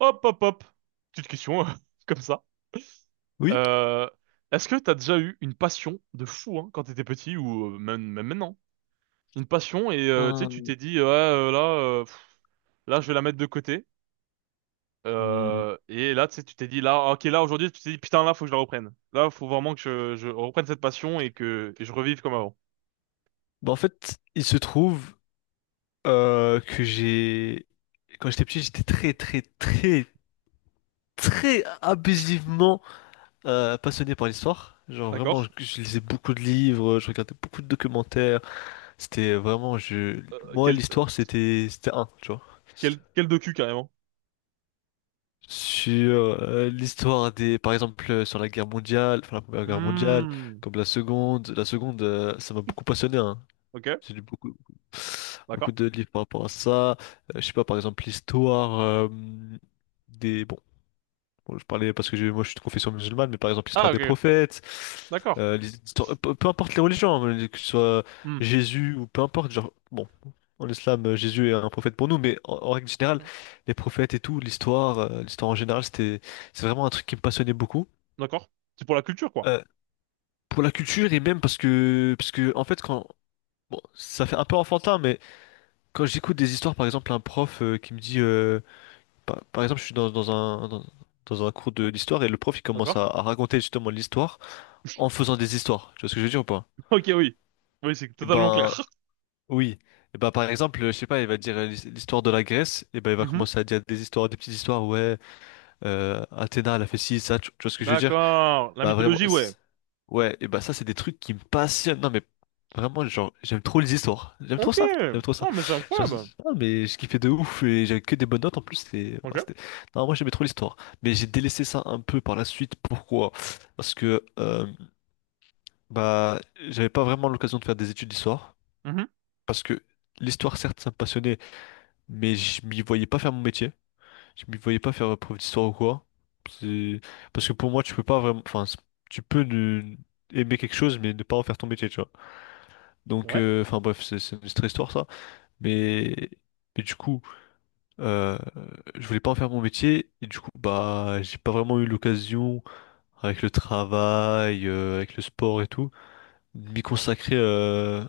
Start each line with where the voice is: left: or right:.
right: Hop, hop, hop. Petite question, comme ça.
left: Oui.
right: Euh, Est-ce que t'as déjà eu une passion de fou, hein, quand t'étais petit ou même maintenant? Une passion et tu sais, tu
left: Un-
right: t'es dit, ouais, là, je vais la mettre de côté.
left: Hmm.
right: Et là, tu sais, tu t'es dit, là, ok, là, aujourd'hui, tu t'es dit, putain, là, faut que je la reprenne. Là, faut vraiment que je reprenne cette passion et je revive comme avant.
left: Bah, en fait, il se trouve que j'ai... Quand j'étais petit, j'étais très, très, très, très abusivement passionné par l'histoire. Genre, vraiment,
right: D'accord?
left: je lisais beaucoup de livres, je regardais beaucoup de documentaires. C'était vraiment... Je...
right: Euh,
left: Moi,
right: quel, euh,
left: l'histoire, c'était un, tu vois.
right: quel docu, carrément?
left: Sur l'histoire des... Par exemple, sur la guerre mondiale, enfin, la première guerre mondiale,
right: Hmm.
left: comme la seconde. La seconde, ça m'a beaucoup passionné, hein.
right: Ok,
left: J'ai lu beaucoup,
right: d'accord.
left: beaucoup de livres par rapport à ça. Je sais pas, par exemple, l'histoire des... bon, je parlais parce que moi je suis de confession musulmane, mais par exemple, l'histoire
right: Ah, ok,
left: des prophètes,
right: d'accord.
left: peu, peu importe les religions, hein, que ce soit
right: Hmm.
left: Jésus ou peu importe, genre, bon, en islam, Jésus est un prophète pour nous, mais en, en règle générale, les prophètes et tout, l'histoire, l'histoire en général, c'est vraiment un truc qui me passionnait beaucoup.
right: D'accord. C'est pour la culture, quoi.
left: Euh, pour la culture et même parce que en fait, quand... Bon, ça fait un peu enfantin, mais... Quand j'écoute des histoires, par exemple, un prof qui me dit, par, par exemple, je suis dans, dans un cours d'histoire et le prof il commence
right: D'accord?
left: à raconter justement l'histoire en faisant des histoires. Tu vois ce que je veux dire ou pas?
right: Ok, oui. Oui, c'est
left: Eh
right: totalement
left: ben,
right: clair.
left: oui. Eh ben, par exemple, je sais pas, il va dire l'histoire de la Grèce, et ben, il va
right: Mhm.
left: commencer à dire des histoires, des petites histoires, ouais, Athéna, elle a fait ci, ça, tu vois ce que je veux dire?
right: D'accord. La
left: Bah vraiment,
right: mythologie, ouais.
left: ouais, et bah ça c'est des trucs qui me passionnent. Non mais vraiment, genre, j'aime trop les histoires. J'aime trop
right: Ok.
left: ça, j'aime trop ça.
right: Non, mais c'est
left: Genre,
right: incroyable.
left: ah, mais je kiffais de ouf et j'avais que des bonnes notes en plus. Ouais,
right: Ok.
left: Non, moi j'aimais trop l'histoire. Mais j'ai délaissé ça un peu par la suite. Pourquoi? Parce que bah j'avais pas vraiment l'occasion de faire des études d'histoire.
right: Mhm.
left: Parce que l'histoire, certes, ça me passionnait, mais je m'y voyais pas faire mon métier. Je m'y voyais pas faire prof d'histoire ou quoi. C'est- Parce que pour moi, tu peux pas vraiment. Enfin, tu peux aimer quelque chose, mais ne pas en faire ton métier, tu vois. Donc,
right: Ouais.
left: enfin, bref, c'est une autre histoire, ça. Mais, mais du coup, euh, je voulais pas en faire mon métier. Et du coup, bah, j'ai pas vraiment eu l'occasion, avec le travail, avec le sport et tout, de m'y consacrer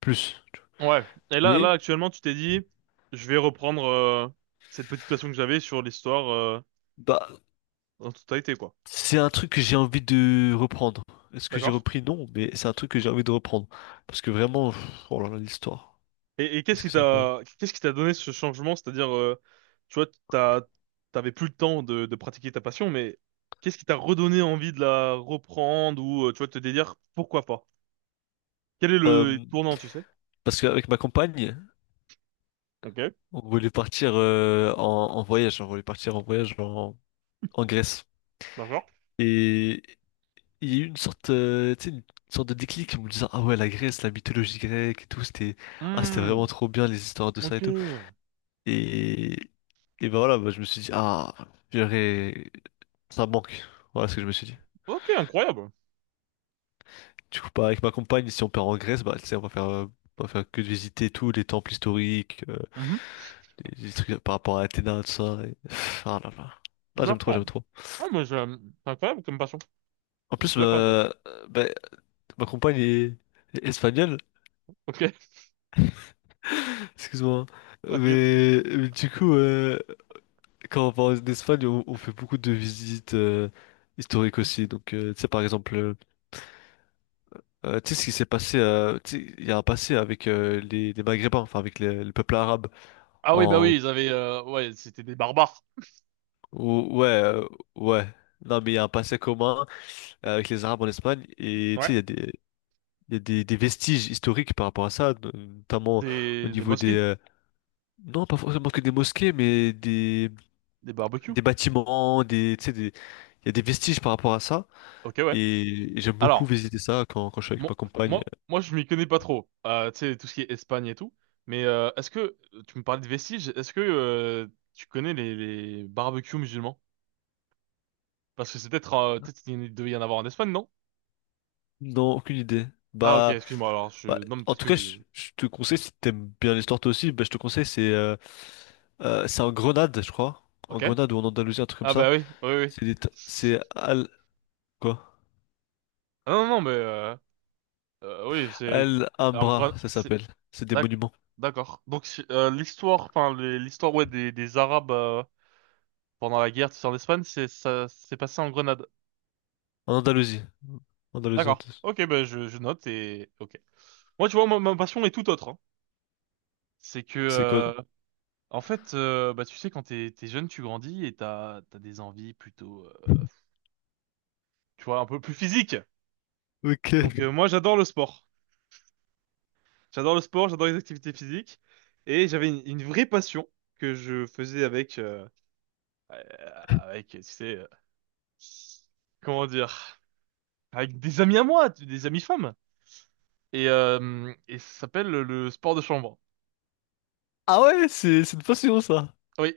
left: plus. Tu vois.
right: Ouais. Et là,
left: Mais,
right: là, actuellement, tu t'es dit, je vais reprendre cette petite passion que j'avais sur l'histoire
left: bah,
right: en totalité, quoi.
left: C'est un truc que j'ai envie de reprendre. Est-ce que j'ai
right: D'accord?
left: repris? Non, mais c'est un truc que j'ai envie de reprendre. Parce que vraiment, pff, oh là là, l'histoire.
right: Et qu'est-ce
left: Est-ce
right: qui
left: que c'est incroyable?
right: t'a, qu'est-ce qui t'a donné ce changement? C'est-à-dire, tu vois, t'avais plus le temps de pratiquer ta passion, mais qu'est-ce qui t'a redonné envie de la reprendre ou, tu vois, de te dire, pourquoi pas? Quel est le
left: Euh,
right: tournant, tu sais?
left: Parce qu'avec ma compagne,
right: Ok.
left: on voulait partir en, en voyage. On voulait partir en voyage en, en Grèce.
right: D'accord.
left: Et il y a eu une sorte, tu sais, une sorte de déclic en me disant, ah ouais, la Grèce, la mythologie grecque et tout, ah, c'était
right: Hmm,
left: vraiment trop bien les histoires de ça
right: ok.
left: et tout. Et, et ben voilà, bah, je me suis dit, j'aurais, ça manque. Voilà ce que je me suis dit.
right: Ok, incroyable.
left: Du coup, bah, avec ma compagne, si on part en Grèce, bah, tu sais, on va faire que de visiter tous les temples historiques,
right: Mhm.
left: les trucs par rapport à Athéna, tout ça. Ah là là. Ah, j'aime trop,
right: D'accord.
left: j'aime trop.
right: Ah, mais c'est incroyable comme passion.
left: En
right: Je
left: plus,
right: suis d'accord avec toi.
left: ma, bah, ma compagne est, est espagnole,
right: Ok,
left: excuse-moi. Hein.
right: t'inquiète.
left: Mais du coup, quand on va en Espagne, on fait beaucoup de visites historiques aussi. Donc, tu sais, par exemple, tu sais ce qui s'est passé, tu sais, il y a un passé avec les Maghrébins, enfin avec le peuple arabe.
right: Ah oui, bah
left: En,
right: oui, ouais, c'était des barbares.
left: Ouais, ouais. Non, mais il y a un passé commun avec les Arabes en Espagne et tu
right: Ouais.
left: sais, il y a des, il y a des vestiges historiques par rapport à ça, notamment au
right: Des
left: niveau des...
right: mosquées.
left: non, pas forcément que des mosquées, mais
right: Des barbecues.
left: des bâtiments, des, tu sais, des, il y a des vestiges par rapport à ça
right: Ok, ouais.
left: et j'aime beaucoup
right: Alors,
left: visiter ça quand, quand je suis avec
right: mon-
left: ma compagne.
right: moi, je m'y connais pas trop. Tu sais, tout ce qui est Espagne et tout. Mais est-ce que... Tu me parlais de vestiges. Est-ce que tu connais les barbecues musulmans? Parce que peut-être il devait y en avoir en Espagne, non?
left: Non, aucune idée.
right: Ah ok,
left: Bah,
right: excuse-moi. Alors,
left: bah,
right: je... Non, mais
left: en
right: peut-être
left: tout
right: que
left: cas,
right: je...
left: je te conseille, si t'aimes bien l'histoire toi aussi, bah, je te conseille, c'est en Grenade, je crois. En
right: Ok.
left: Grenade ou en Andalousie, un truc comme
right: Ah
left: ça.
right: bah oui, oui, oui.
left: C'est des... C'est Al... Quoi?
right: Ah non, non, mais oui, c'est en gros,
left: Alhambra, ça
right: c'est
left: s'appelle. C'est des
right: d'ac-
left: monuments.
right: d'accord. Donc l'histoire, enfin l'histoire, ouais, des Arabes, pendant la guerre, c'est en Espagne, c'est ça s'est passé en Grenade.
left: En Andalousie. Andalousie,
right: D'accord.
left: Andalousie.
right: Ok, bah je note et ok. Moi, tu vois, ma passion est tout autre, hein. C'est que
left: C'est quoi?
right: en fait, bah tu sais, quand t'es jeune, tu grandis et t'as des envies plutôt, tu vois, un peu plus physiques.
left: Ok.
right: Donc moi, j'adore le sport. J'adore le sport, j'adore les activités physiques. Et j'avais une vraie passion que je faisais euh, avec, tu sais, comment dire, avec des amis à moi, des amis femmes. Et, ça s'appelle le sport de chambre.
left: Ah ouais, c'est une passion, ça.
right: Oui.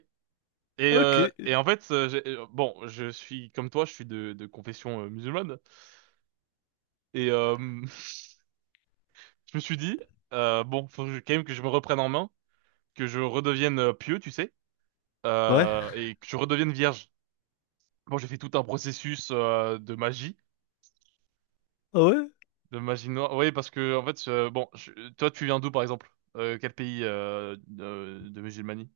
right: Et,
left: Ah, ok.
right: en fait, bon, je suis comme toi, je suis de confession musulmane. Et je me suis dit, bon, faut que quand même que je me reprenne en main, que je redevienne pieux, tu sais,
left: Ouais.
right: et que je redevienne vierge. Bon, j'ai fait tout un processus
left: Ah ouais?
right: de magie noire. Oui, parce que en fait, bon, toi, tu viens d'où, par exemple? Quel pays de musulmanie?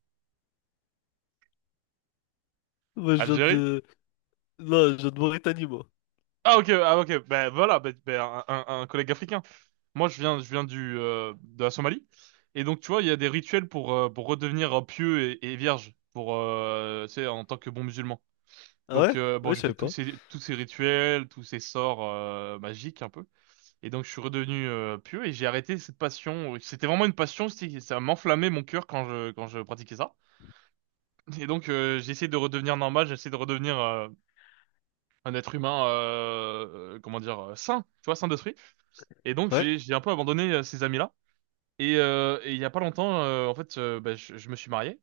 left: Moi, je viens
right: Algérie?
left: de... Non, je viens de Mauritanie, moi.
right: Ah ok, ah ok. Ben voilà, ben, un collègue africain. Moi, je viens du de la Somalie. Et donc, tu vois, il y a des rituels pour redevenir pieux et vierge, pour tu sais, en tant que bon musulman.
left: Ah ouais?
right: Donc bon,
left: Ouais, je
right: j'ai fait
left: savais
right: tous
left: pas.
right: ces tous ces rituels, tous ces sorts magiques un peu. Et donc je suis redevenu pieux et j'ai arrêté cette passion. C'était vraiment une passion, ça m'enflammait mon cœur quand je pratiquais ça. Et donc j'ai essayé de redevenir normal, j'ai essayé de redevenir un être humain, comment dire, sain, tu vois, sain d'esprit. Et donc
left: Ouais.
right: j'ai un peu abandonné ces amis-là. Et il y a pas longtemps, en fait, bah, je me suis marié.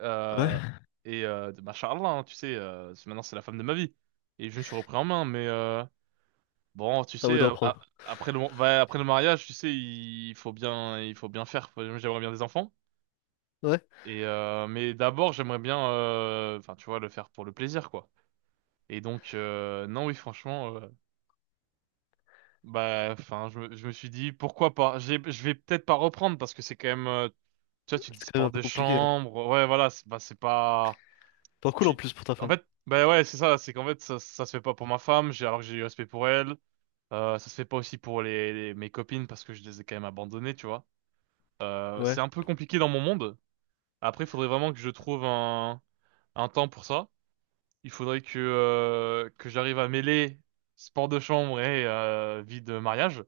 right: Euh,
left: Ouais.
right: machallah, hein, tu sais, maintenant c'est la femme de ma vie. Et je me suis repris en main, mais bon, tu
left: T'as envie
right: sais,
left: d'en prendre.
right: après après le mariage, tu sais, il faut bien faire. J'aimerais bien des enfants.
left: Ouais.
right: Et mais d'abord, j'aimerais bien, enfin, tu vois, le faire pour le plaisir, quoi. Et donc, non, oui, franchement, bah, enfin, je me suis dit, pourquoi pas? Je vais peut-être pas reprendre parce que c'est quand même, tu vois, tu
left: C'est
right: dis
left: quand même
right: sport
left: un
right: de
left: peu compliqué, hein.
right: chambre, ouais, voilà, c'est bah, c'est pas,
left: Pas cool, en
right: tu,
left: plus, pour ta
right: en
left: femme.
right: fait, bah ouais, c'est ça, c'est qu'en fait, ça se fait pas pour ma femme. J'ai alors que j'ai du respect pour elle. Ça se fait pas aussi pour mes copines parce que je les ai quand même abandonnées, tu vois.
left: Ouais.
right: C'est un peu compliqué dans mon monde. Après, il faudrait vraiment que je trouve un temps pour ça. Il faudrait que j'arrive à mêler sport de chambre et vie de mariage.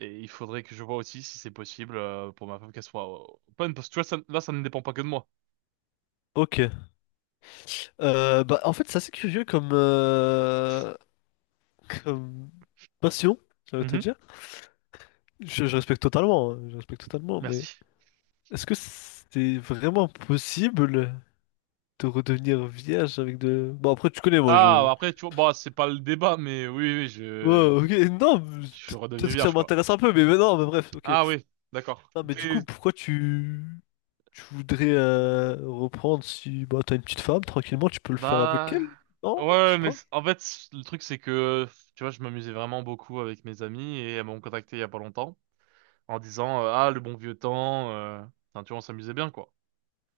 right: Et il faudrait que je vois aussi si c'est possible pour ma femme qu'elle soit open. Parce que tu vois, là, ça ne dépend pas que de moi.
left: Ok. Bah, en fait, c'est assez curieux comme... Comme... Passion, j'allais te
right: Mhm.
left: dire. Je respecte totalement, hein, je respecte totalement, mais
right: Merci.
left: est-ce que c'est vraiment possible de redevenir vierge avec de... Bon, après, tu connais, moi, je...
right: Ah, après, tu vois, bah, c'est pas le débat, mais oui, oui,
left: Ouais,
right: je,
left: ok, non, mais
right: je suis redevenu
left: peut-être que ça
right: vierge, quoi.
left: m'intéresse un peu, mais non, mais bref, ok.
right: Ah oui, d'accord.
left: Non, mais du coup, pourquoi tu... Tu voudrais reprendre si... Bah, t'as une petite femme, tranquillement, tu peux le faire avec
right: Bah,
left: elle? Non, je sais
right: ouais, mais
left: pas.
right: en fait, le truc, c'est que, tu vois, je m'amusais vraiment beaucoup avec mes amis et elles m'ont contacté il y a pas longtemps en disant, ah, le bon vieux temps. Enfin, tu vois, on s'amusait bien, quoi.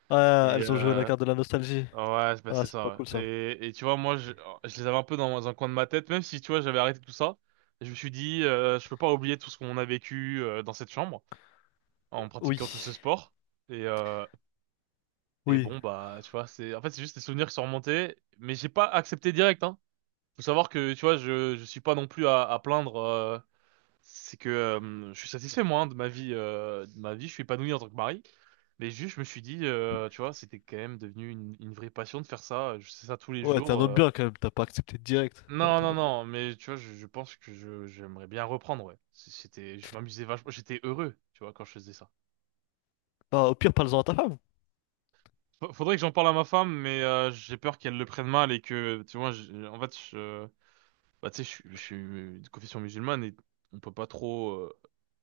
left: Ah,
right: Et,
left: elles ont joué à la
right: euh...
left: carte de la nostalgie.
right: ouais, bah,
left: Ah,
right: c'est
left: c'est pas
right: ça,
left: cool,
right: ouais.
left: ça.
right: Et, tu vois, moi, oh, je les avais un peu dans un coin de ma tête, même si, tu vois, j'avais arrêté tout ça. Je me suis dit, je peux pas oublier tout ce qu'on a vécu dans cette chambre en pratiquant tout
left: Oui,
right: ce sport. Et, euh... et
left: oui.
right: bon, bah, tu vois, en fait, c'est juste des souvenirs qui sont remontés, mais j'ai pas accepté direct, hein. Faut savoir que, tu vois, je suis pas non plus à plaindre. C'est que je suis satisfait, moi, hein, de ma vie. De ma vie, je suis épanoui en tant que mari. Mais juste, je me suis dit, tu vois, c'était quand même devenu une vraie passion de faire ça. Je fais ça tous les
left: Ouais, t'es
right: jours.
left: un homme bien, quand même, t'as pas accepté direct. Non,
right: Non,
left: t'es un
right: non,
left: homme bien.
right: non, mais tu vois, je pense que j'aimerais bien reprendre, ouais. C'était, je m'amusais vachement, j'étais heureux, tu vois, quand je faisais ça.
left: Bah, au pire, parle-en à ta femme,
right: Faudrait que j'en parle à ma femme, mais j'ai peur qu'elle le prenne mal et que, tu vois, en fait, bah, tu sais, je suis de confession musulmane et on peut pas trop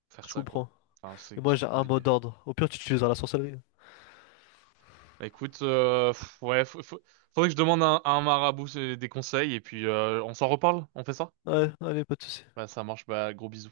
right: faire
left: je
right: ça, quoi.
left: comprends.
right: Enfin,
left: Et
right: c'est
left: moi,
right: c'est
left: j'ai un mot
right: compliqué.
left: d'ordre. Au pire, tu utiliseras la sorcellerie.
right: Bah, écoute, ouais, faudrait que je demande à un marabout des conseils et puis on s'en reparle, on fait ça?
left: Ouais, allez, pas de soucis.
right: Bah, ça marche, bah, gros bisous.